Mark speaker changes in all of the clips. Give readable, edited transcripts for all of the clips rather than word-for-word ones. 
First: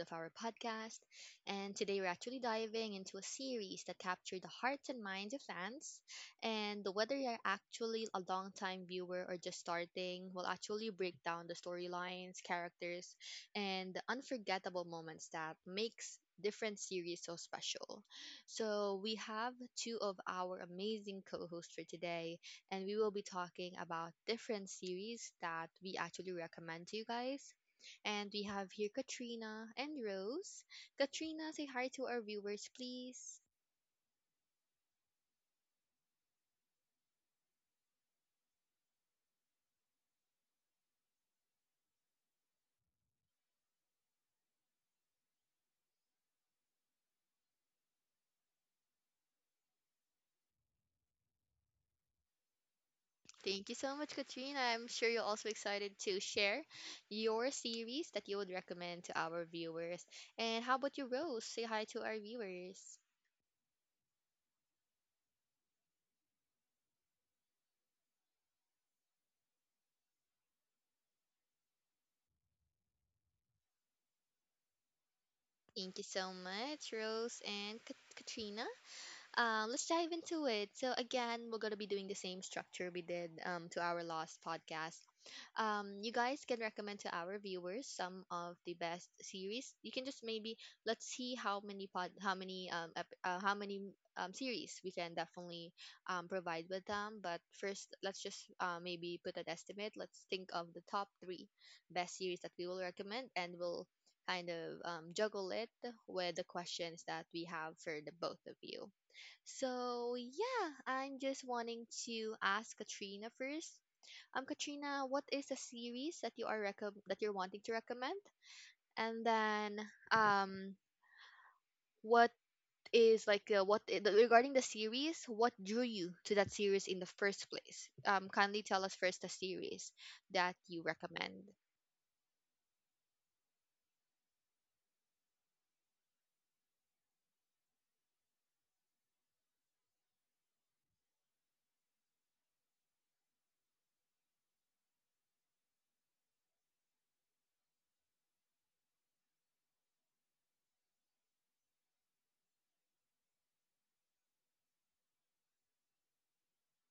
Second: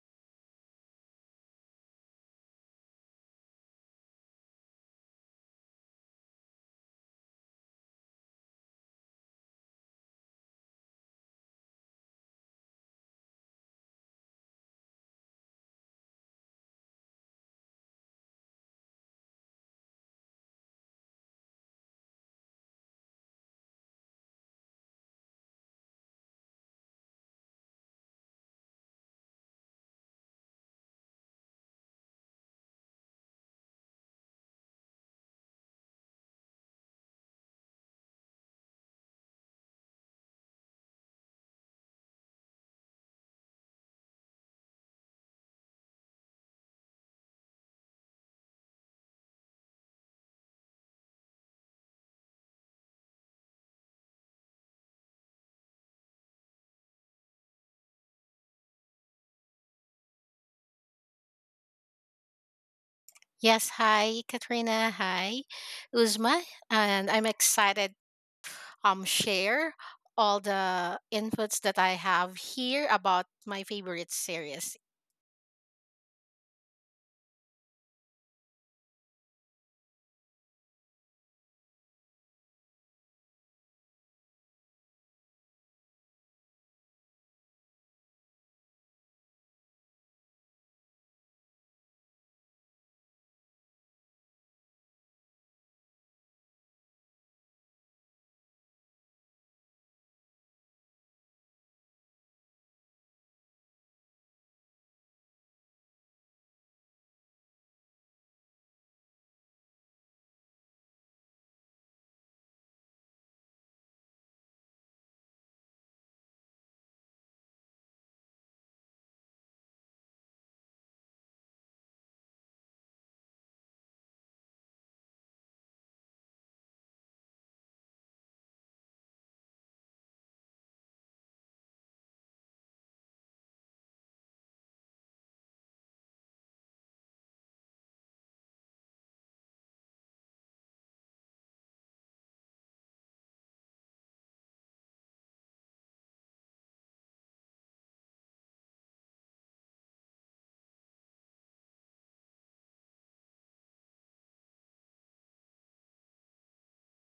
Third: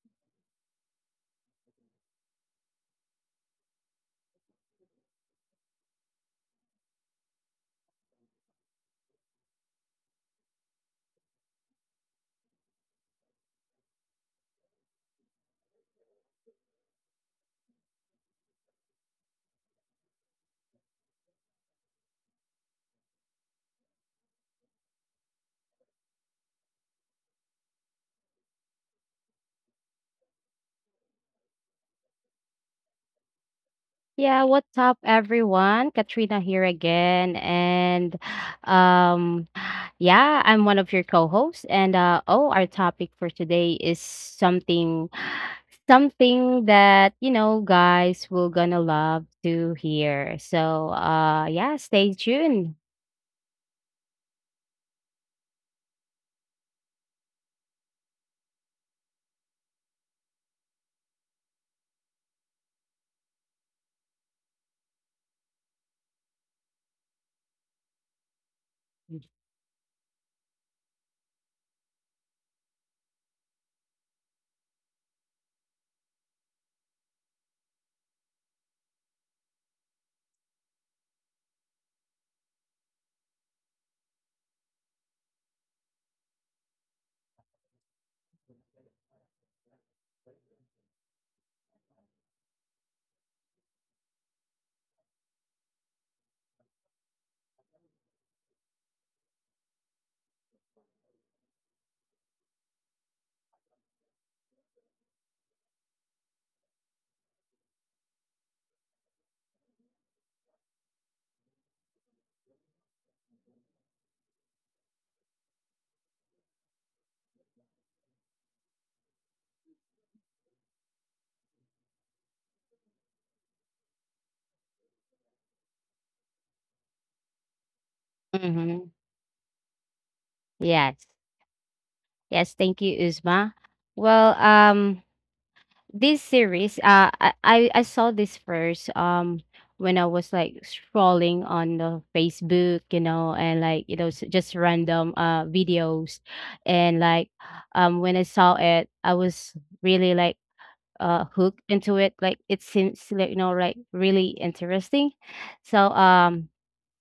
Speaker 1: of our podcast. And today we're actually diving into a series that captured the hearts and minds of fans. And whether you're actually a long-time viewer or just starting, we'll actually break down the storylines, characters, and the unforgettable moments that makes different series so special. So we have two of our amazing co-hosts for today and we will be talking about different series that we actually recommend to you guys. And we have here Katrina and Rose. Katrina, say hi to our viewers, please.
Speaker 2: Yeah, what's up everyone? Katrina here again, and um yeah, I'm one of your co-hosts, and our topic for today is something that, guys will gonna love to hear. So, yeah, stay tuned.
Speaker 1: Thank you so much, Katrina. I'm sure you're also excited to share your series that you would recommend to our viewers. And how about you, Rose? Say hi to our viewers.
Speaker 3: Yes, hi Katrina, hi Uzma, and I'm excited share all the inputs that I have here about my favorite series.
Speaker 1: Thank you so much, Rose and Katrina. Let's dive into it. So again, we're gonna be doing the same structure we did to our last podcast. You guys can recommend to our viewers some of the best series. You can just maybe let's see how many how many series we can definitely provide with them. But first, let's just maybe put an estimate. Let's think of the top three best series that we will recommend, and we'll kind of juggle it with the questions that we have for the both of you. So, yeah, I'm just wanting to ask Katrina first. Katrina, what is a series that you are that you're wanting to recommend? And then, um, what is like what regarding the series? What drew you to that series in the first place? Kindly
Speaker 2: Mhm.
Speaker 1: tell us first the series that you
Speaker 2: Yes.
Speaker 1: recommend.
Speaker 2: Yes, thank you, Uzma. Well, this series I saw this first when I was like scrolling on the Facebook, you know, and like just random videos, and like when I saw it I was really like hooked into it. Like it seems like, you know, like really interesting. So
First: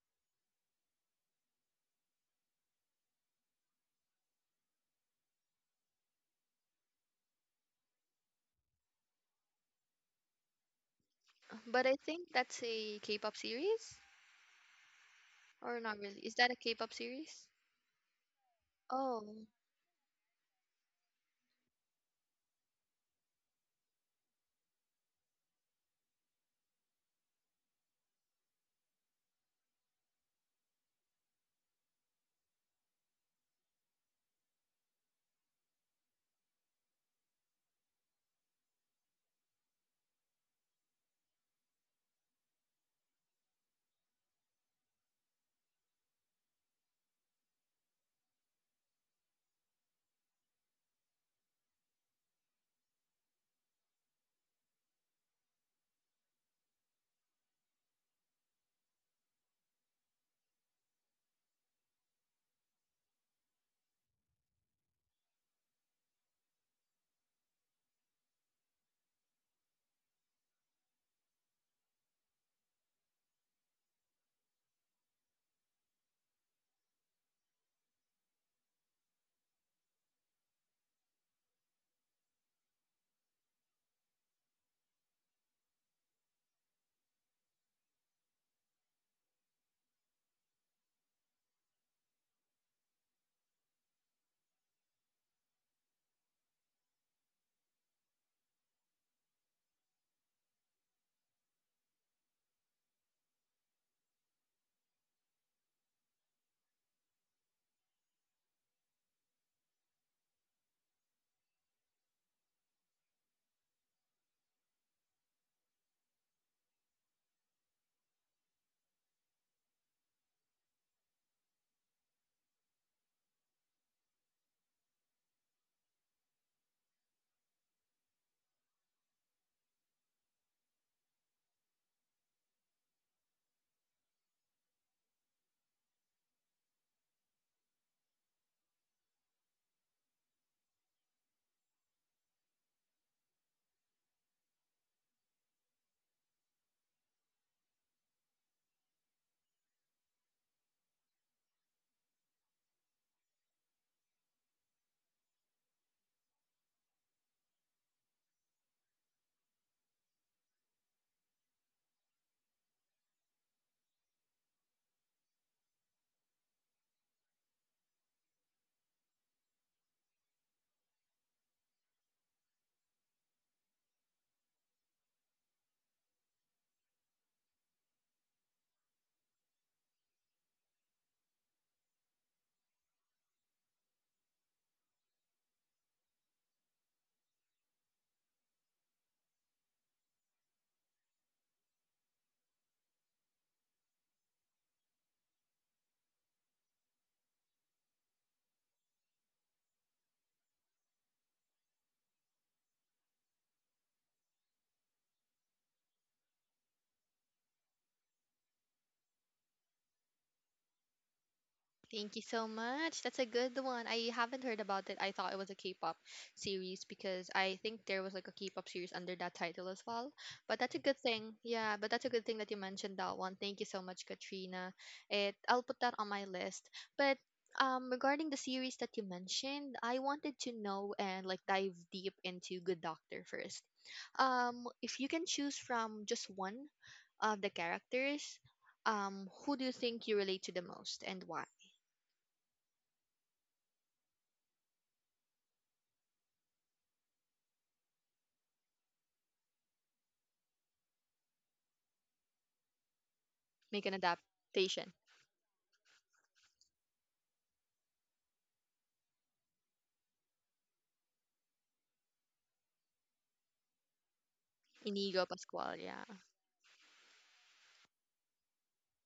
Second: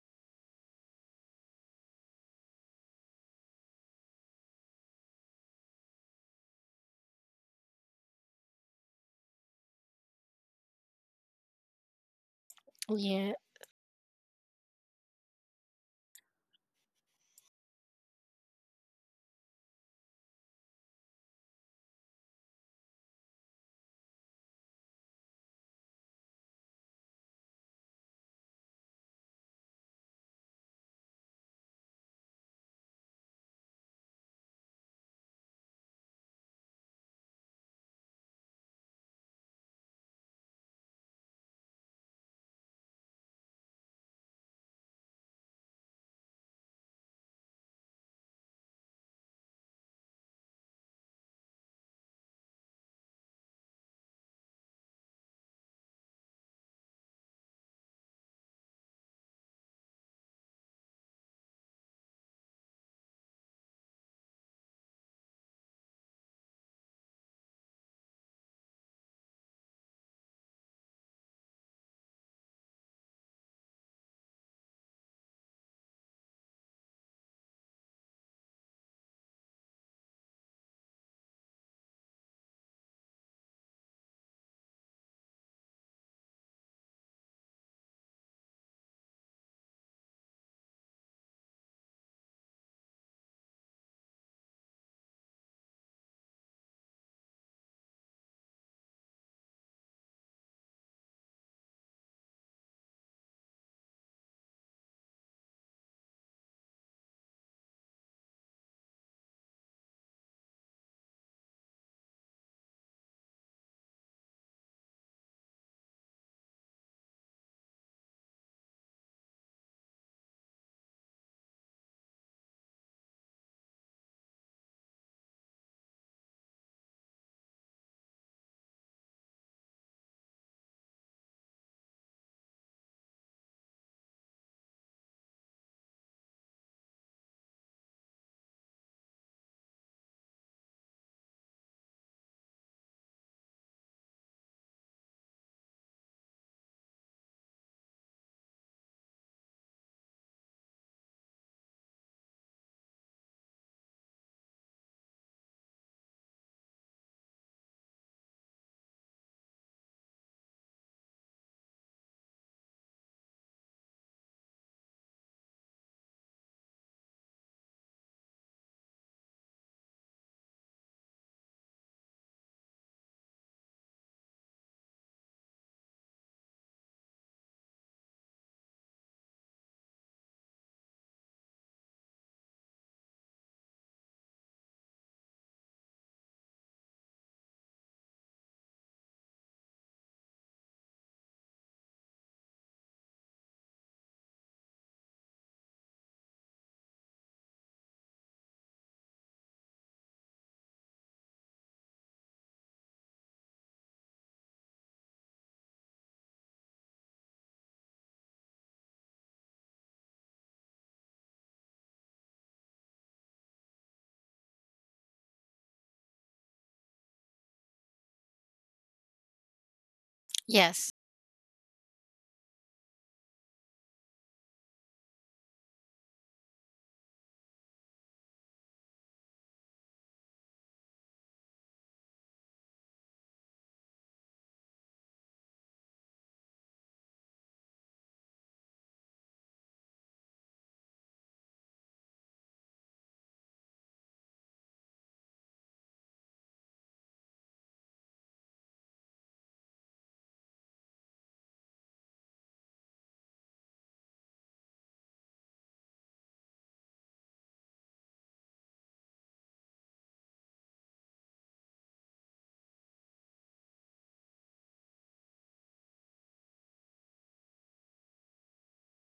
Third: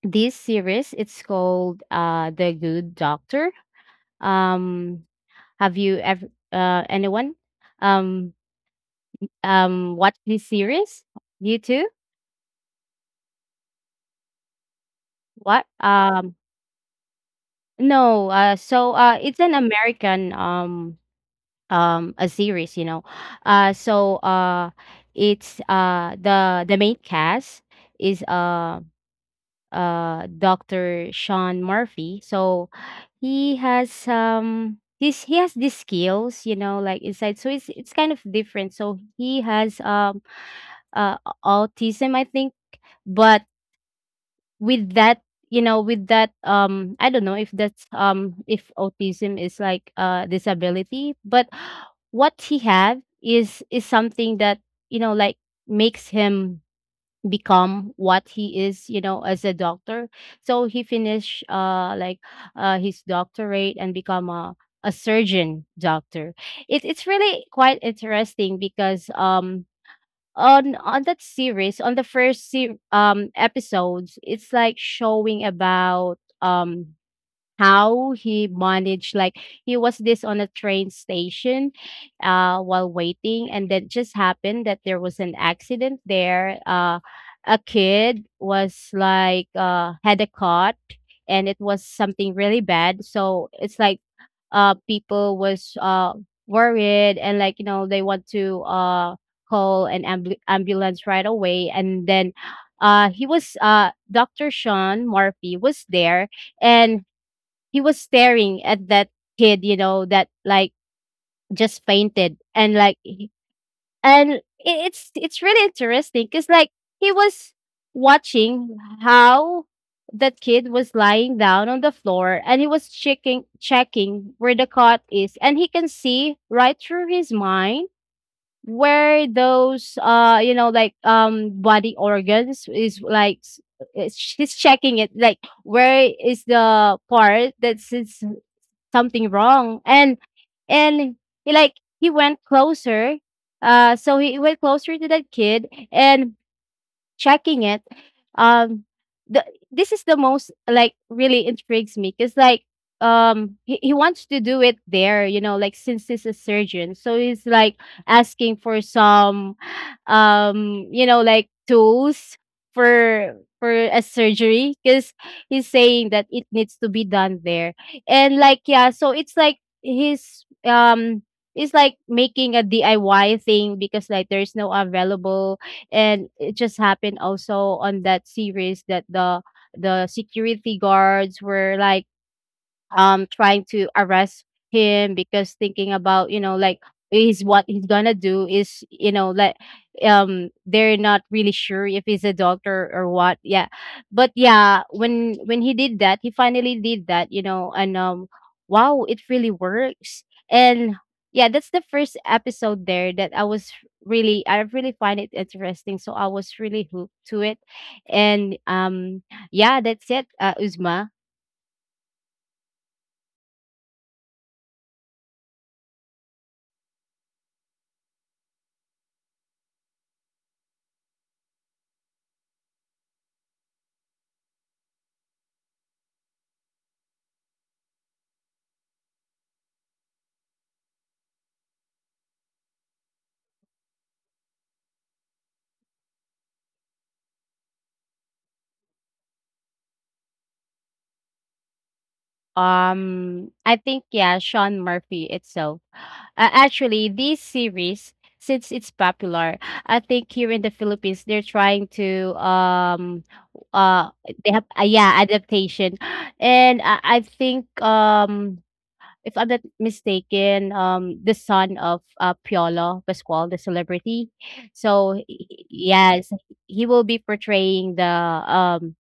Speaker 2: this series, it's called The Good Doctor. Um have you ever anyone um watch this series? You
Speaker 1: But
Speaker 2: too?
Speaker 1: I think that's a
Speaker 3: Yeah.
Speaker 1: K-pop series,
Speaker 2: What?
Speaker 1: or not really. Is that a K-pop series?
Speaker 2: No, it's
Speaker 1: Oh.
Speaker 2: an American a series, you know. Uh so uh it's the main cast is Dr. Sean Murphy. So he has these skills, you know, like inside. So it's kind of different. So he has uh autism, I think, but with that, you know, with that I don't know if that's if autism is like a disability, but what he had is something that, you know, like makes him become what he is, you know, as a doctor. So he finished like his doctorate and become a surgeon doctor. It's really quite interesting because on that series, on the first episodes, it's like showing about how he managed. Like he was this on a train station while waiting, and then just happened that there was an accident there. A kid was like had a caught, and it was something really bad. So it's like people was worried, and like, you know, they want to call an ambulance right away. And then he was Dr. Sean Murphy was there, and he was staring at that kid, you know, that like just fainted and like it's really interesting cuz like he was watching how that kid was lying down on the floor, and he was checking where the cut is, and he can see right through his mind where those body organs is like he's checking it like where is the part that's his something wrong. And he like he went closer. So he went closer to that kid and checking it. Um the This is the most like really intrigues me because like he wants to do it there, you know, like since he's a surgeon. So he's like asking for some tools for a surgery because he's saying that it needs to be done there. And like, yeah, so it's like his it's like making a DIY thing because like there's no available. And it just happened also on that series that the security guards were like trying to arrest him because thinking about, you know, like is what he's gonna do is, you know, like they're not really sure if he's a doctor or what. Yeah, but yeah, when he did that, he finally did that, you know. And wow, it really works. And yeah, that's the first episode there that I was really, I really find it interesting, so I was really hooked to it. And yeah, that's it, Uzma.
Speaker 1: Thank you so much. That's a good one. I haven't heard about it. I thought it was a K-pop series because I think there was like a K-pop series under that title as well. But that's a good
Speaker 3: Yes.
Speaker 1: thing. Yeah, but that's a good thing that you mentioned that one. Thank you so much, Katrina. It I'll put that on my list. But regarding the series that you mentioned, I wanted to know and like dive deep into Good Doctor first. If you can choose from just one of the characters, who do you think you relate to the most and why?
Speaker 2: I think, yeah, Sean Murphy itself. Actually, this series, since it's popular, I think here in the Philippines they're trying to
Speaker 1: Make an
Speaker 2: uh they have
Speaker 1: adaptation.
Speaker 2: yeah, adaptation, and I think if I'm not mistaken, the son of Piolo Pascual, the celebrity, so
Speaker 1: Inigo Pascual, yeah.
Speaker 2: yes, he will be portraying the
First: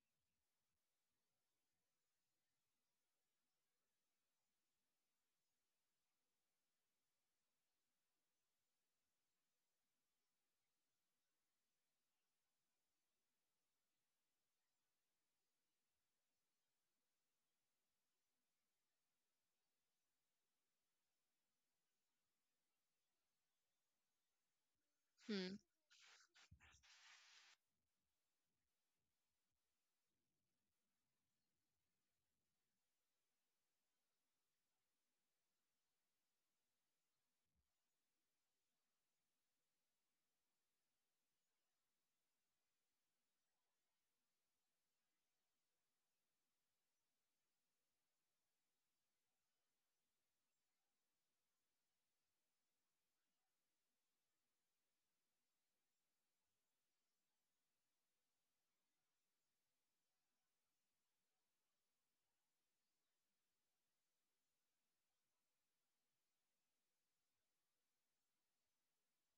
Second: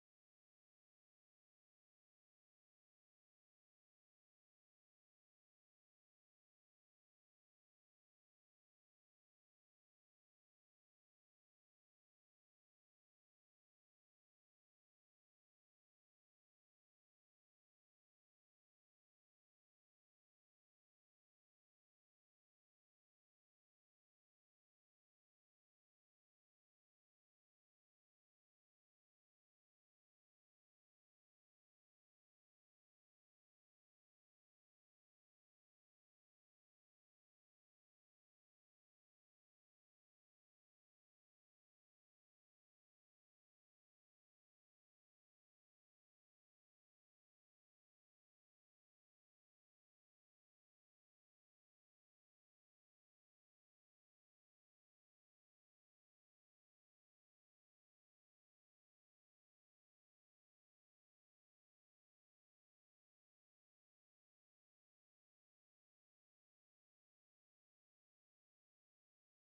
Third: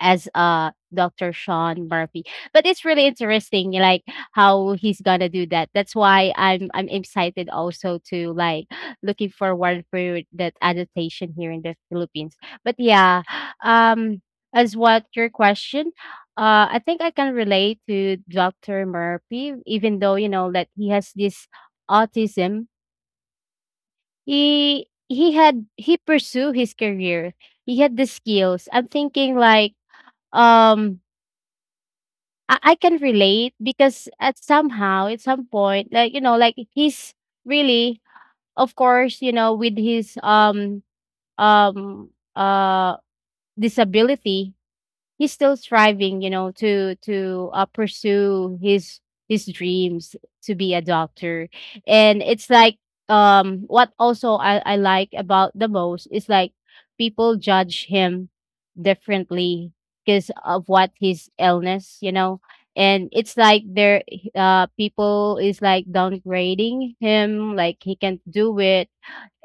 Speaker 2: as Dr. Sean Murphy. But it's really interesting like how he's gonna do that. That's why I'm excited also to like looking forward for that adaptation here in the Philippines. But yeah, um as what your question, I think I can relate to Dr. Murphy, even though, you know, that he has this autism.
Speaker 1: Hmm.
Speaker 2: He pursue his career. He had the skills. I'm thinking like um I can relate because at somehow at some point, like, you know, like he's really, of course, you know, with his um uh disability, he's still striving, you know, to pursue his dreams to be a doctor. And it's like what also I like about the most is like people judge him differently because of what his illness, you know. And it's like there, people is like downgrading him, like he can't do it.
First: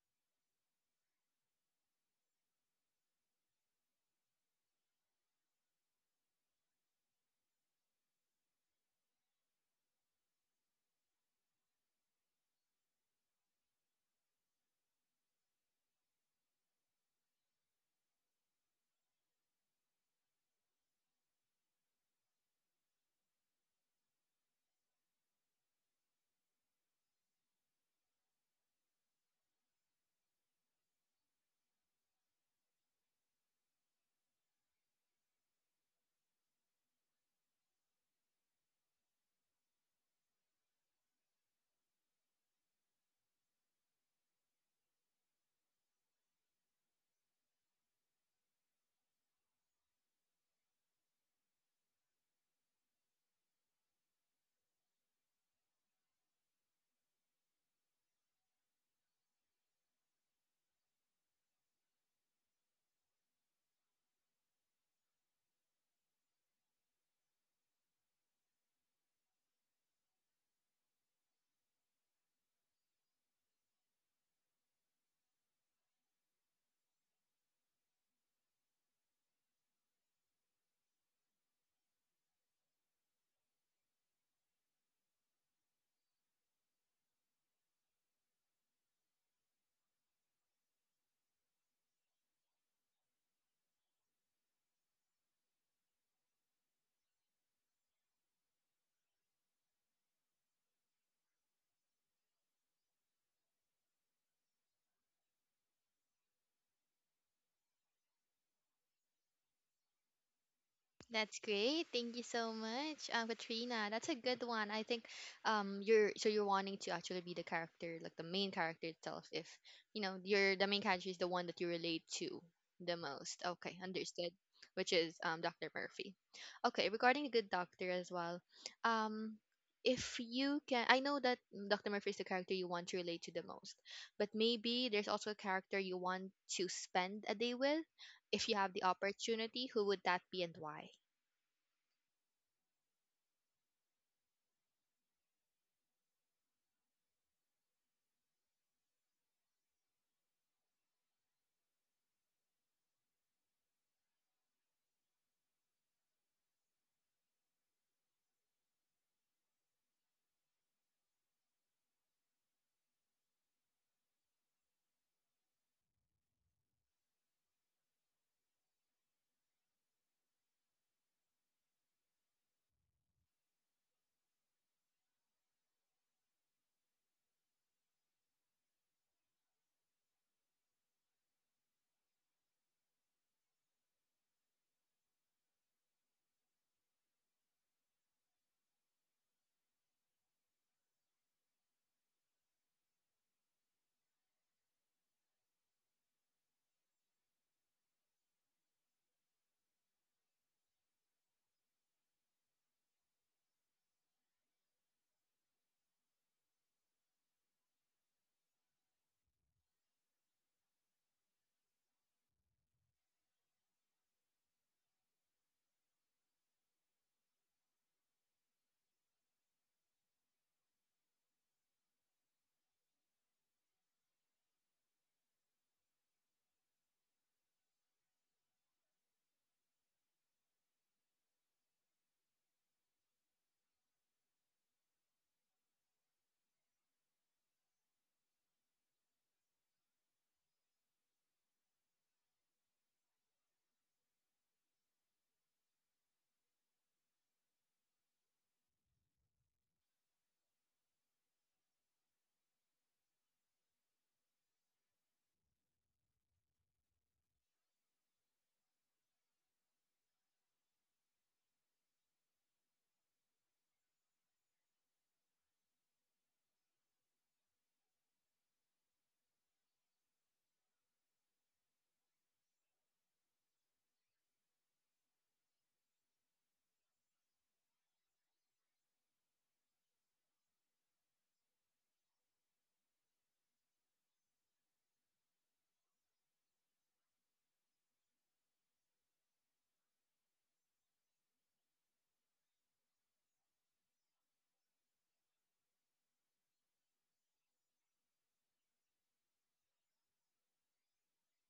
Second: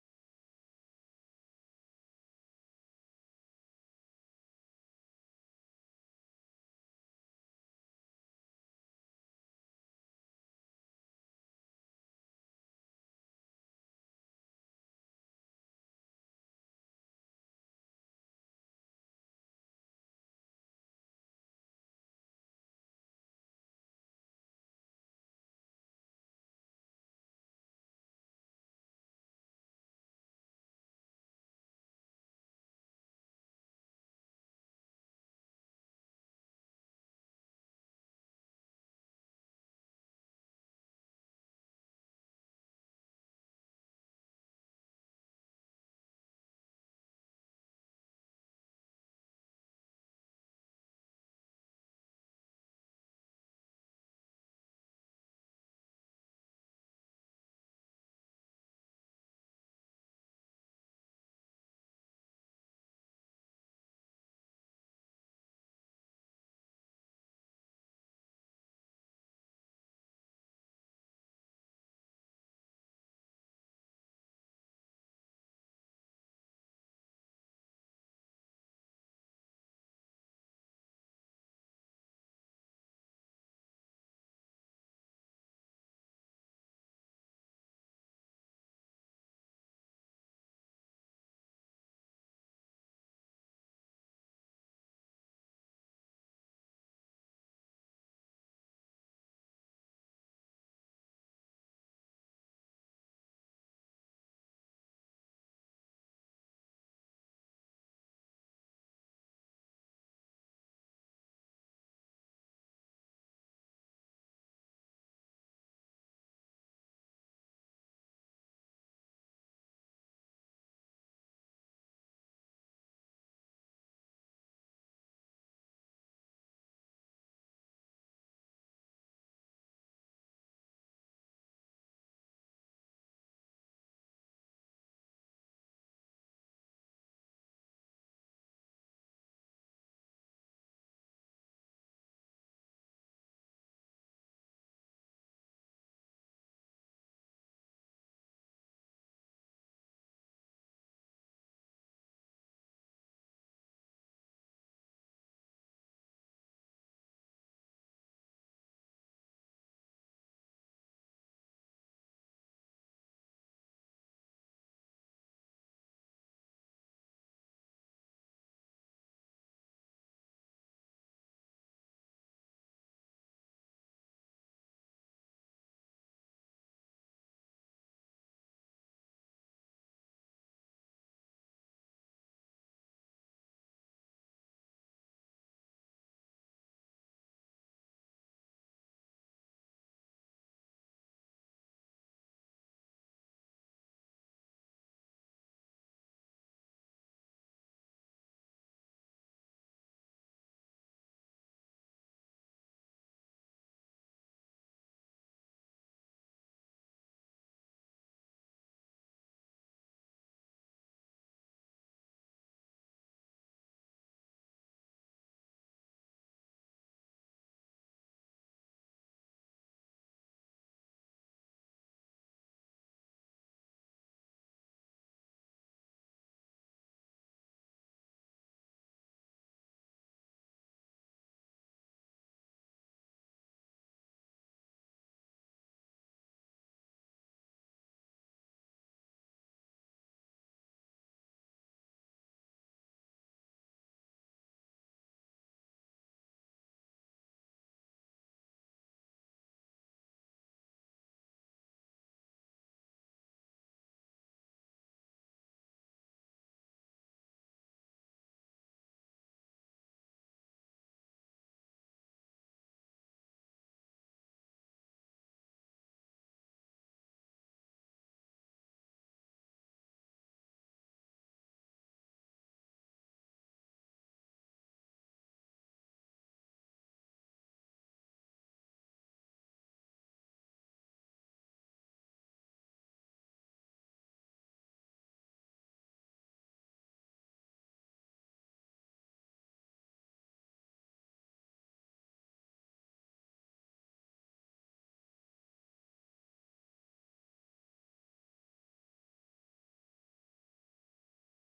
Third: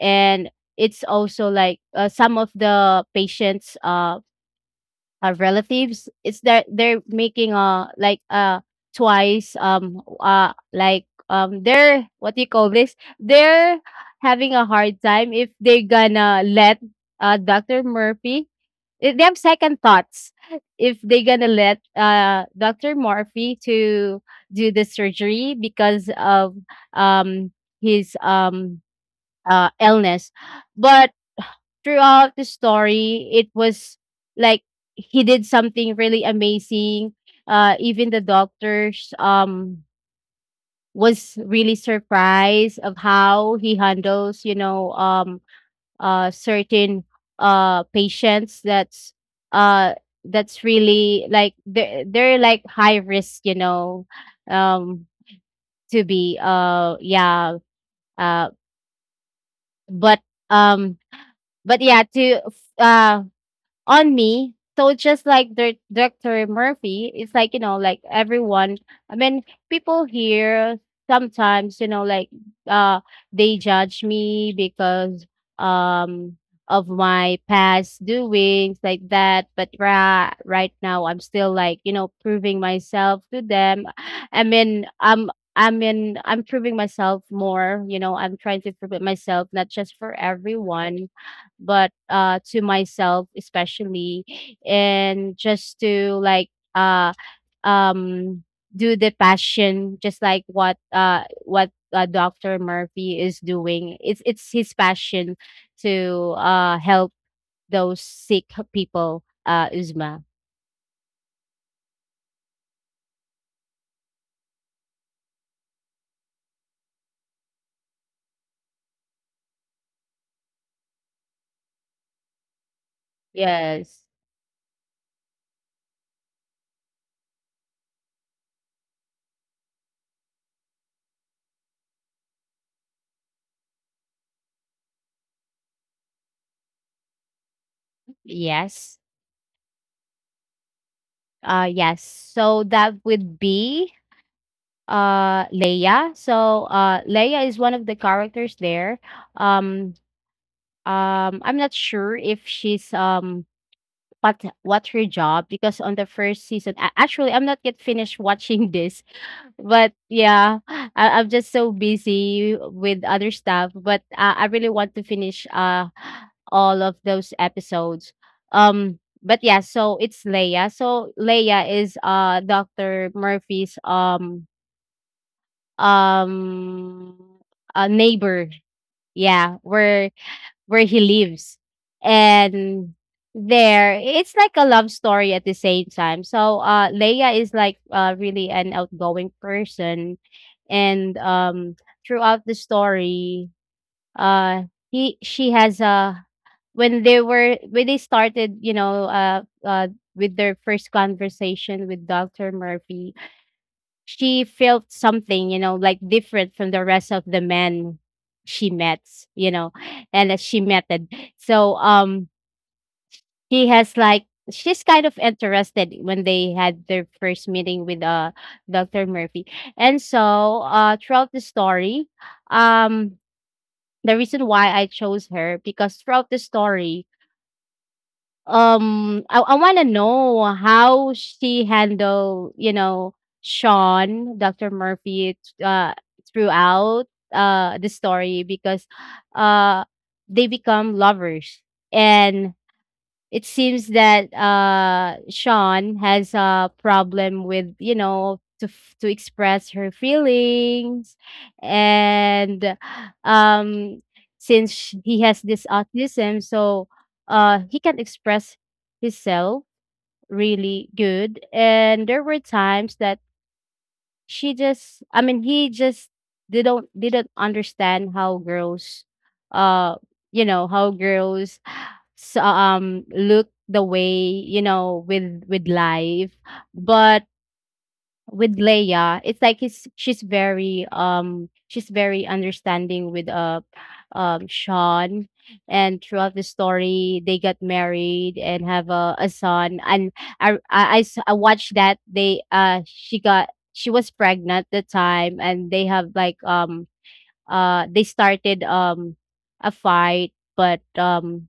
Speaker 2: And it's also like some of the patients relatives, it's that they're making twice they're, what do you call this, they're having a hard time if they're gonna let Dr. Murphy, they have second thoughts if they're gonna let Dr. Murphy to do the surgery because of um his illness. But throughout the story, it was like he did something really amazing. Even the doctors was really surprised of how he handles, you know, certain patients uh that's really like they're like high risk, you know, um to be yeah. uh but um but Yeah, to uh on me. So just like Director Murphy, it's like, you know, like everyone. I mean, people here sometimes, you know, like uh, they judge me because um of my past doings like that. But right now, I'm still like, you know, proving myself to them. I mean, I'm. I mean, I'm proving myself more. You know, I'm trying to prove it myself, not just for everyone but to myself especially. And just to like uh um do the passion just like what Dr. Murphy is doing. It's his passion to help those sick people, Uzma.
Speaker 1: That's great. Thank you so much, Katrina. That's a good one. I think, you're so you're wanting to actually be the character, like the main character itself. If you know you're the main character is the one that you relate to the most. Okay,
Speaker 2: Yes.
Speaker 1: understood. Which is Dr. Murphy. Okay, regarding a good doctor as well. Um, if you can, I know that Dr. Murphy is the character you want to relate to the most, but maybe there's also a character you want to spend a day with if you have the
Speaker 2: Yes.
Speaker 1: opportunity, who would that be and why?
Speaker 2: Uh yes so that would be Leia. Leia is one of the characters there. um I'm not sure if she's what her job because on the first season, actually, I'm not yet finished watching this, but yeah, I'm just so busy with other stuff. But I really want to finish all of those episodes. Um, but yeah, so it's Leia. So Leia is Doctor Murphy's um a neighbor. Yeah, where he lives. And there, it's like a love story at the same time. So Leia is like really an outgoing person, and throughout the story, uh, he she has a when they started, you know, with their first conversation with Doctor Murphy, she felt something, you know, like different from the rest of the men she met, you know, And so he has like she's kind of interested when they had their first meeting with Dr. Murphy. And so throughout the story, um the reason why I chose her because throughout the story, I wanna know how she handled, you know, Dr. Murphy throughout the story because uh they become lovers. And it seems that Sean has a problem with, you know, to express her feelings. And um since he has this autism, so he can express himself really good. And there were times that she just I mean he just didn't understand how girls uh you know, how girls look the way, you know, with life. But with Leia, it's like he's she's very understanding with Sean. And throughout the story, they got married and have a son. And I watched that they she got, she was pregnant at the time, and they have like they started a fight, but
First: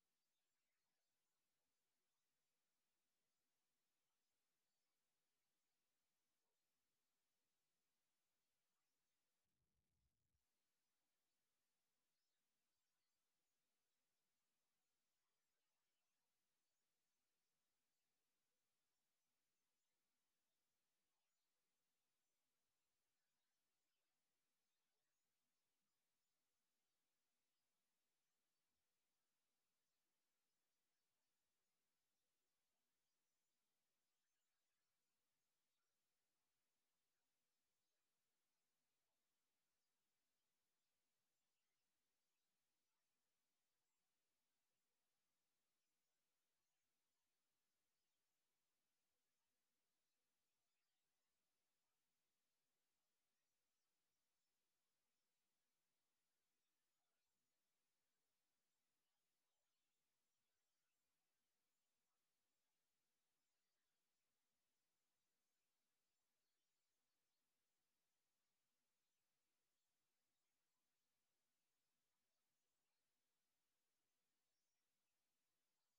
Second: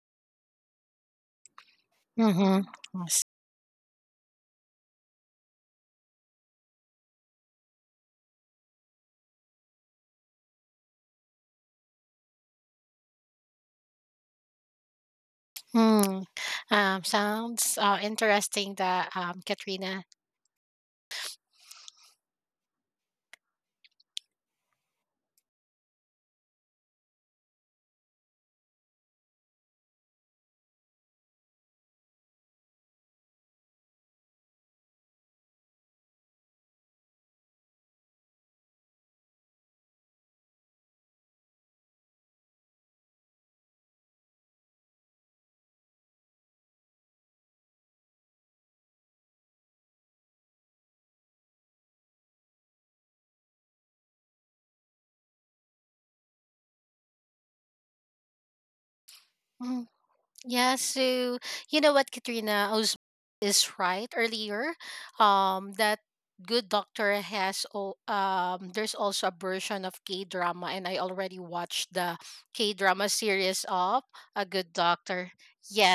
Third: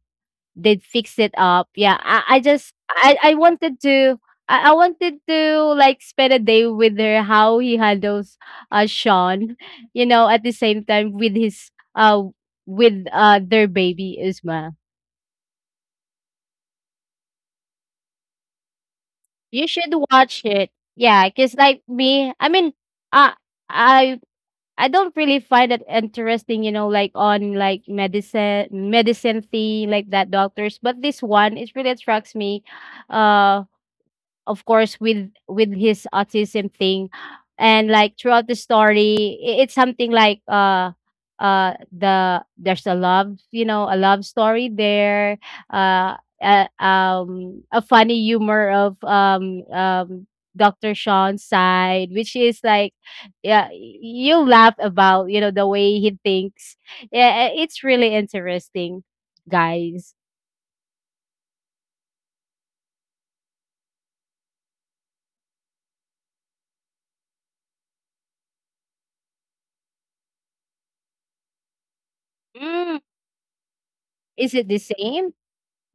Speaker 2: they'd fix it up. Yeah,
Speaker 3: Mm-hmm.
Speaker 2: I,
Speaker 3: Yes.
Speaker 2: I wanted to I wanted to like spend a day with her, how he handles Sean, you know, at the same time with his uh with their baby Isma.
Speaker 3: Mm. Sounds interesting, that
Speaker 2: You should
Speaker 3: Katrina.
Speaker 2: watch it. Yeah, because like me, I mean uh I I don't really find it interesting, you know, like on like medicine thing like that doctors. But this one, it really attracts me, uh of course, with his autism thing. And like throughout the story, it's something like there's a love, you know, a love story there, uh, a funny humor of Dr. Sean's side, which is like, yeah, you laugh about, you know, the way he thinks. Yeah, it's really interesting,
Speaker 3: hmm,
Speaker 2: guys.
Speaker 3: Yeah, so you know what, Katrina Oz is right earlier. That Good Doctor has there's also a version of K drama, and I already watched the K
Speaker 2: Mm.
Speaker 3: drama series of A
Speaker 2: Is it
Speaker 3: Good
Speaker 2: the
Speaker 3: Doctor.
Speaker 2: same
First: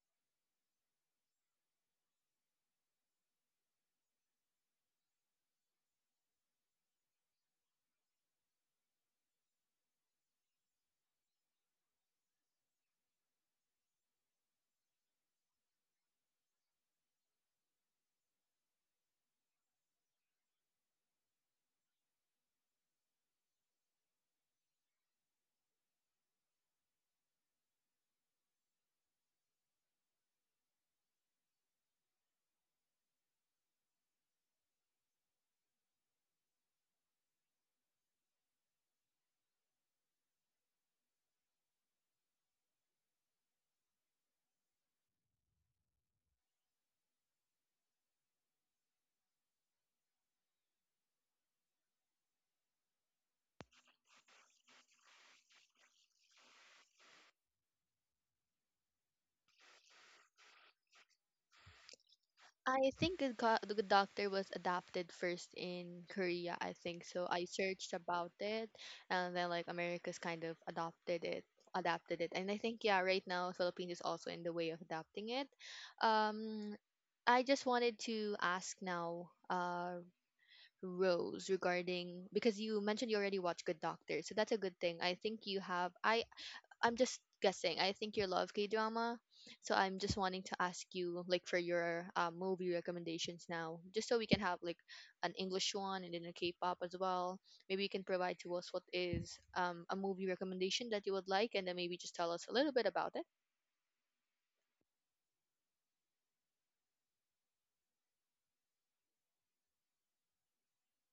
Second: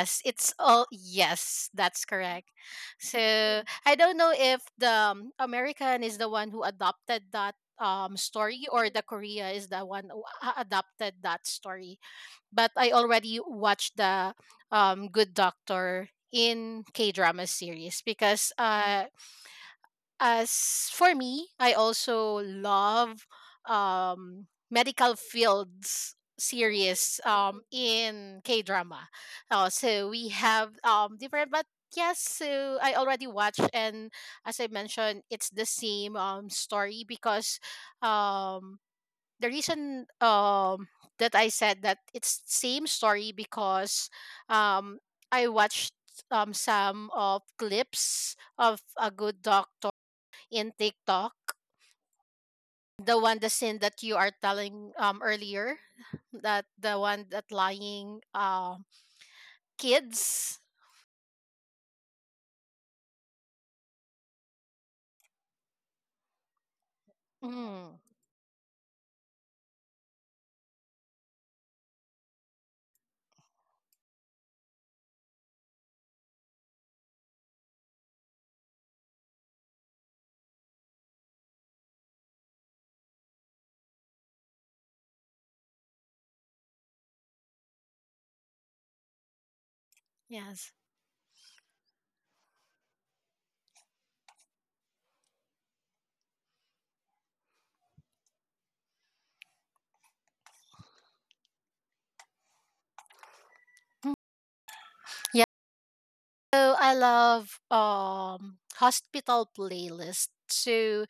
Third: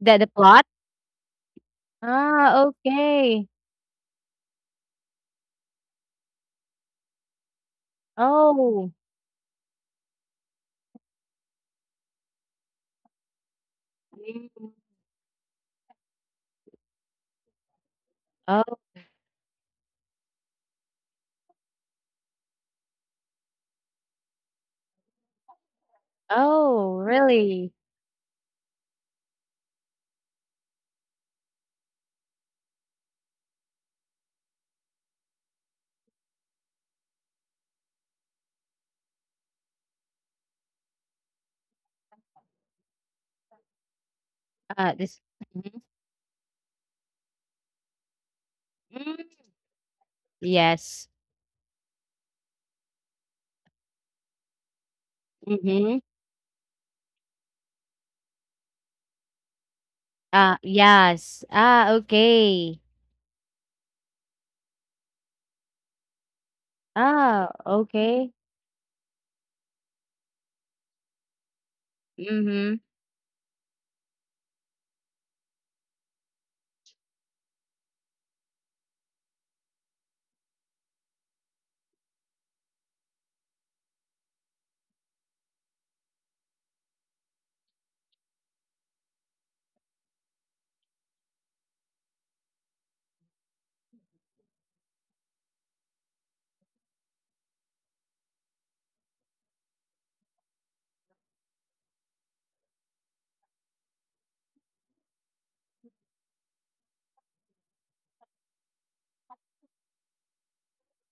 Speaker 2: that the
Speaker 3: it's
Speaker 2: plot?
Speaker 3: all, yes, that's correct.
Speaker 2: Ah, okay.
Speaker 3: So I don't know if the American is the one who adopted that story, or
Speaker 2: Oh.
Speaker 3: the Korea is the one who adopted that story, but I already watched the
Speaker 2: Mm.
Speaker 3: Good Doctor in K drama series, because
Speaker 2: Oh.
Speaker 3: as for me, I also love medical fields
Speaker 2: Oh,
Speaker 3: series
Speaker 2: really?
Speaker 3: in K drama. So we have different, but yes, so I already watched, and as I mentioned, it's the same story, because um, the reason that I said that it's same story because um
Speaker 2: This.
Speaker 3: I
Speaker 2: Mhm.
Speaker 3: watched some of clips of a
Speaker 2: Mm.
Speaker 3: good doctor in
Speaker 2: Yes.
Speaker 3: TikTok. The one, the scene that you are telling earlier,
Speaker 2: Mhm.
Speaker 3: that the one that lying kids.
Speaker 2: Yes. Ah, okay.
Speaker 1: I think the the Good Doctor was adapted first in Korea, I think. So I
Speaker 2: Ah,
Speaker 1: searched
Speaker 3: Mm,
Speaker 1: about
Speaker 2: okay.
Speaker 1: it and then like America's kind of adopted it, adapted it. And I
Speaker 2: Mhm.
Speaker 1: think yeah, right now Philippines is also in the way of adapting it. Um I just wanted to ask now Rose regarding because you mentioned you already watched Good Doctor. So that's a good thing. I'm just guessing. I think you love K drama, so I'm just wanting to
Speaker 3: yes.
Speaker 1: ask you like for your movie recommendations now, just so we can have like an English one and then a K-pop as well. Maybe you can provide to us what is a movie recommendation that you would like, and then maybe just tell us a little bit about it.
Speaker 3: Mm, yeah. So I love hospital playlist. So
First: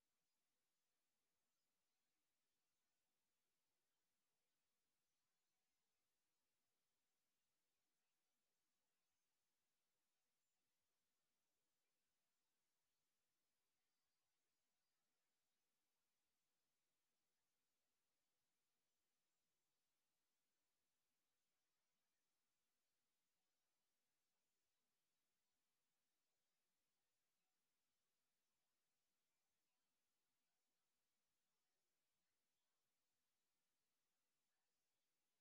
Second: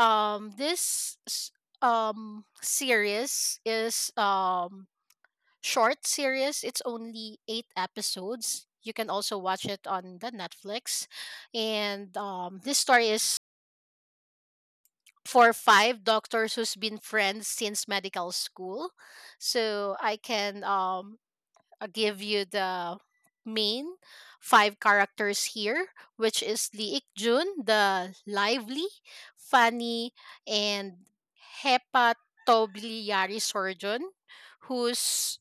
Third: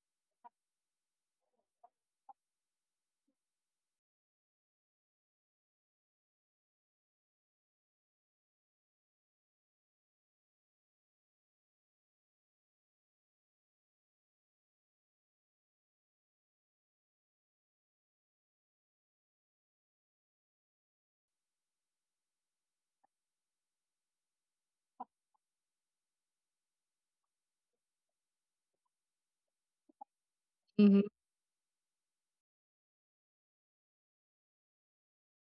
Speaker 3: um this s- series is short series. It's only 8 episodes. You can also watch it on the Netflix. And this story is for five doctors who's been friends since medical school. So I can give you the main five characters here, which is Lee Ik Jun, the lively, funny, and
Speaker 2: Mhm.
Speaker 3: hepatobiliary surgeon, who's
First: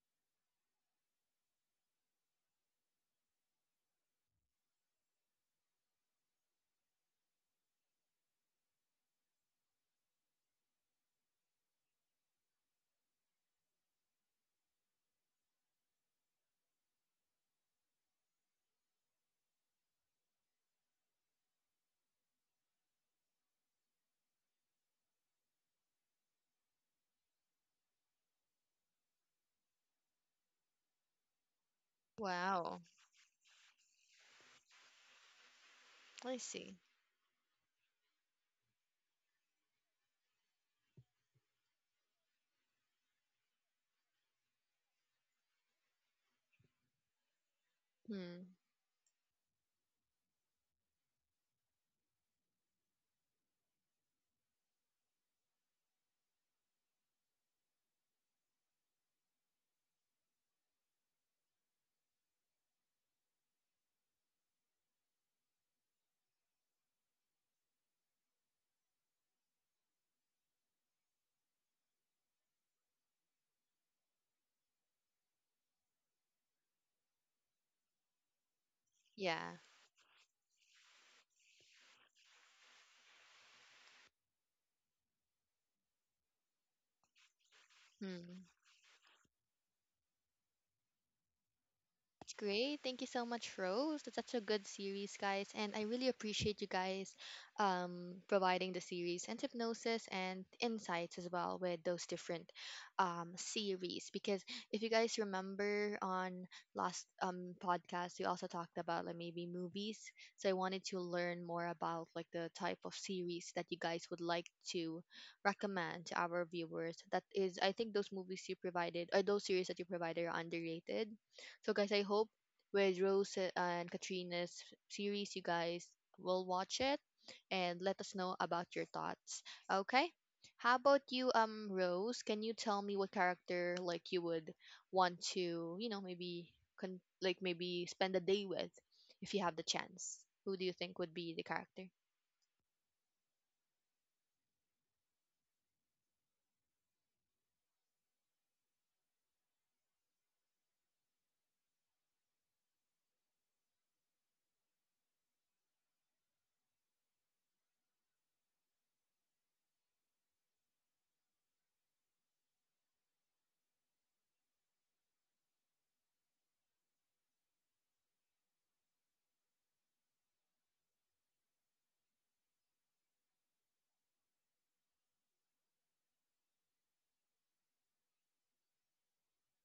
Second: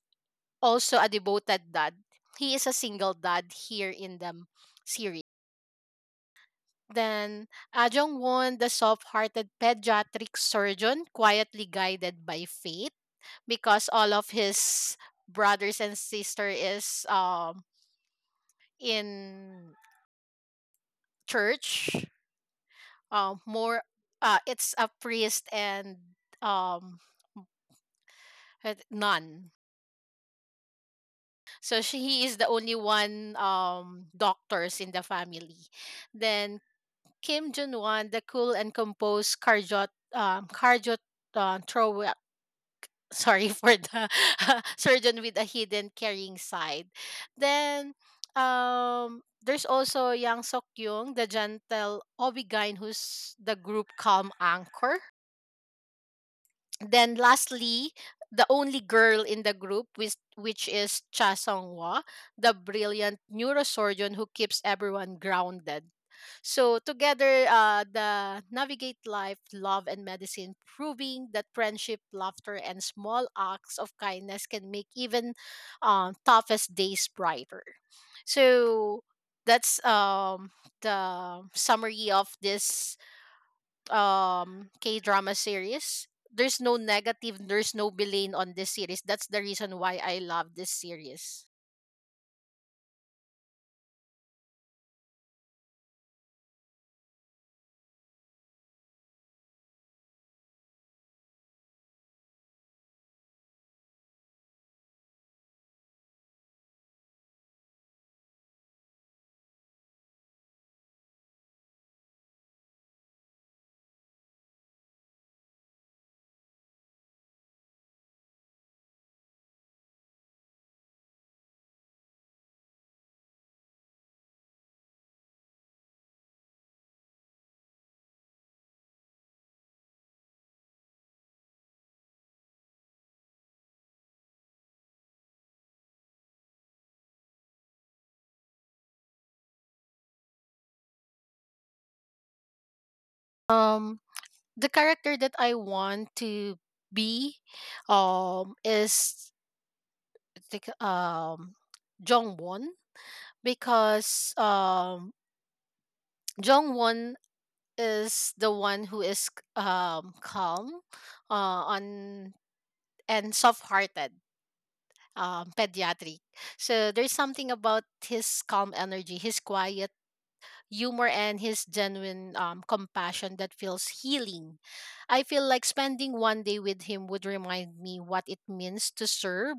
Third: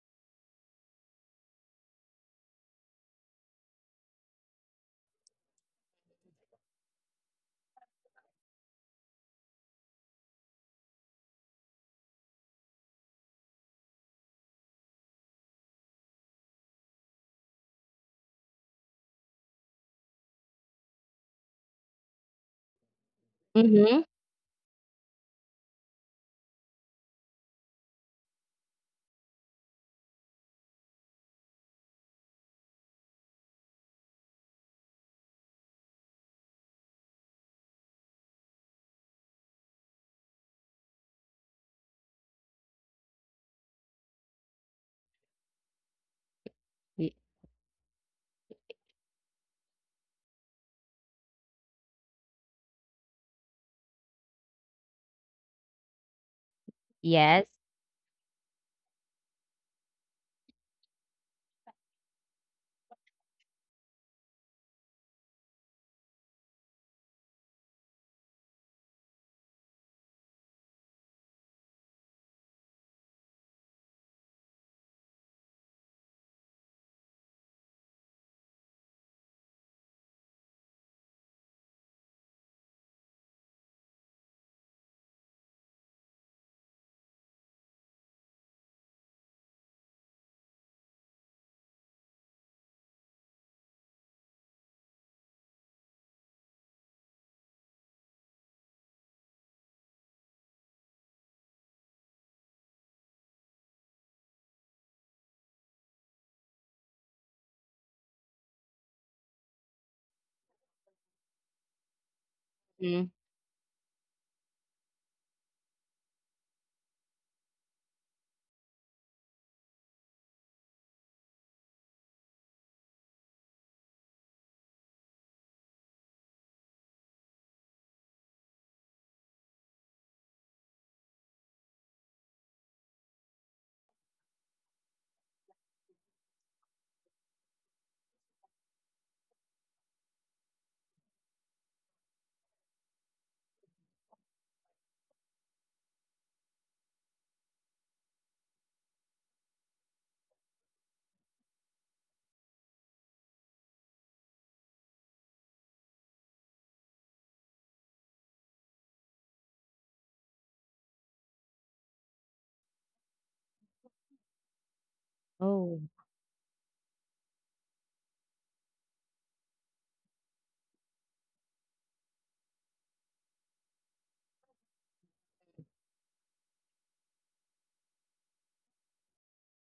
Speaker 3: also a devoted dad. He is a single dad here in the series. Then Ah Jung Won, the soft-hearted pediatric surgeon, quietly guided by fate, because all of his brothers and sister is in church. More,
Speaker 2: Mhm.
Speaker 3: it's a priest and um a nun. So she, he is the only
Speaker 1: Wow,
Speaker 3: one doctors in the family.
Speaker 1: I
Speaker 3: Then
Speaker 1: see.
Speaker 3: Kim Jun Wan, the cool and composed cardiot cardiot throw sorry for the surgeon with a hidden caring side.
Speaker 2: Y-
Speaker 3: Then
Speaker 1: Hmm.
Speaker 3: there's also Yang Sok Yung, the gentle Obigine, who's the group calm anchor. Then
Speaker 2: yes.
Speaker 3: lastly, the only girl in the group, which is Cha Song Hwa, the brilliant neurosurgeon who keeps everyone grounded. So together, the navigate life, love, and medicine, proving that friendship, laughter, and small acts of kindness can make even toughest days brighter. So
Speaker 1: Yeah.
Speaker 3: that's the summary of this K drama series. There's no negative, there's no villain
Speaker 1: Hmm.
Speaker 3: on this series. That's the reason why I love this series.
Speaker 1: That's great. Thank you so much, Rose. That's such a good series, guys. And I really appreciate you guys providing the series and hypnosis and insights as well with those different series. Because if you guys remember on last podcast, we also talked about like maybe movies. So I wanted to learn more about like the type of
Speaker 2: Mm.
Speaker 1: series that you guys would like to recommend to our viewers. That is, I think those movies you provided or those series that you provided are underrated so, guys, I hope with Rose and Katrina's series, you guys will watch it and let us know about your thoughts. Okay? How about you, Rose? Can you tell me what character like you would want to, you know, maybe like maybe spend a day with if you have the chance? Who do you think would be the character?
Speaker 3: Um, the character that I want to be is think, um Jong Won, because Jong Won is the one who is calm on and soft hearted
Speaker 2: Oh.
Speaker 3: pediatric, so there's something about his calm energy, his quiet humor, and his genuine compassion that feels healing. I feel like spending one day with him would remind me what it means to serve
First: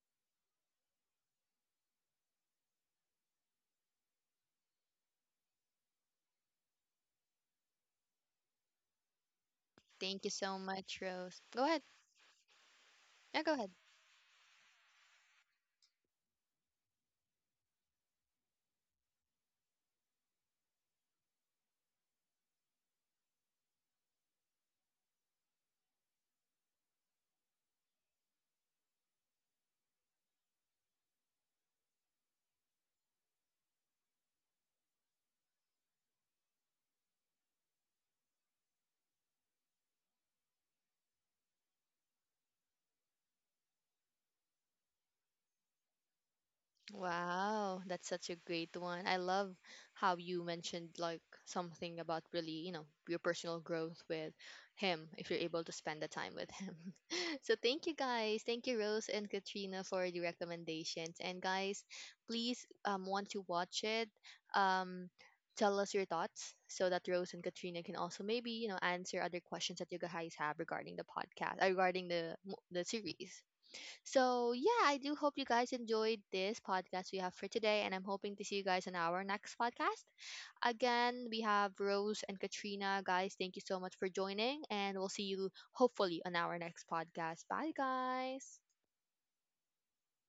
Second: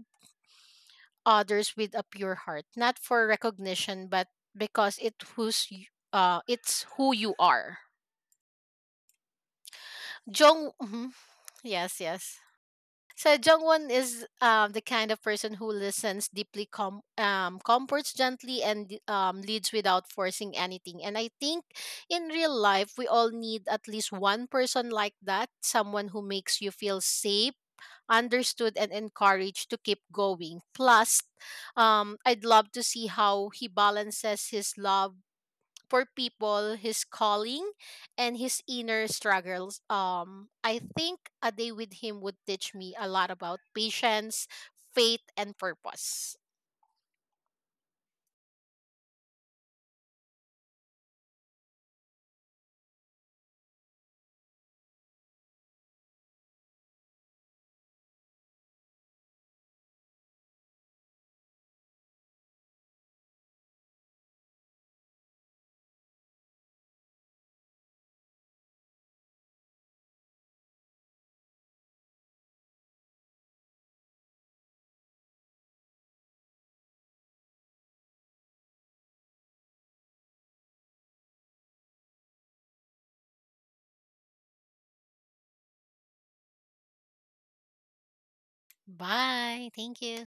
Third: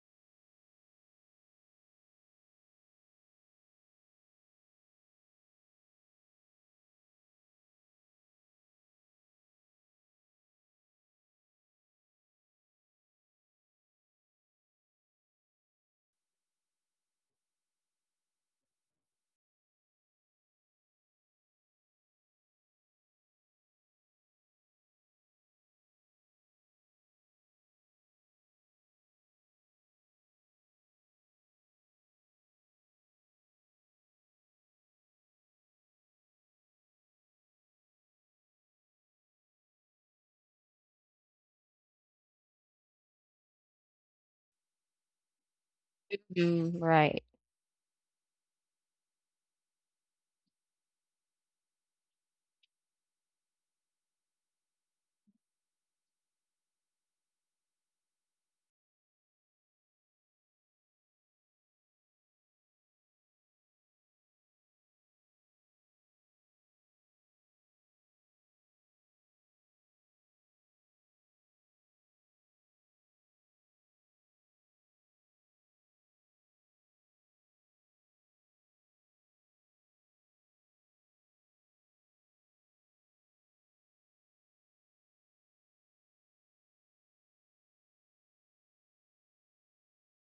Speaker 3: others with a pure heart, not for recognition, but because it it's who you are.
Speaker 1: Thank you so
Speaker 3: Jong,
Speaker 1: much,
Speaker 3: mhm.
Speaker 1: Rose. Go ahead.
Speaker 3: Yes, yes. So
Speaker 1: Yeah, go ahead.
Speaker 3: Jungwon is the kind of person who listens deeply, comforts gently, and leads without forcing anything. And I think in real life, we all need at least one person like that, someone who makes you feel safe, understood, and encouraged to keep going. Plus, I'd love to see how he balances his love for people, his calling, and his inner struggles. I think a day with him would teach me a lot about patience, faith, and purpose.
Speaker 2: Mm, right.
Speaker 1: Wow, that's such a great one. I love how you mentioned like something about really, you know, your personal growth with him if you're able to spend the time with him. So thank you guys. Thank you Rose and Katrina for the recommendations. And guys, please once you watch it, um tell us your thoughts so that Rose and Katrina can also maybe, you know, answer other questions that you guys have regarding the podcast, regarding the series. So, yeah, I do hope you guys enjoyed this podcast we have for today, and I'm hoping to see you guys on our next podcast. Again, we have Rose and Katrina. Guys, thank you so much for joining, and we'll see you hopefully on our next podcast. Bye, guys.
Speaker 3: Bye. Thank you.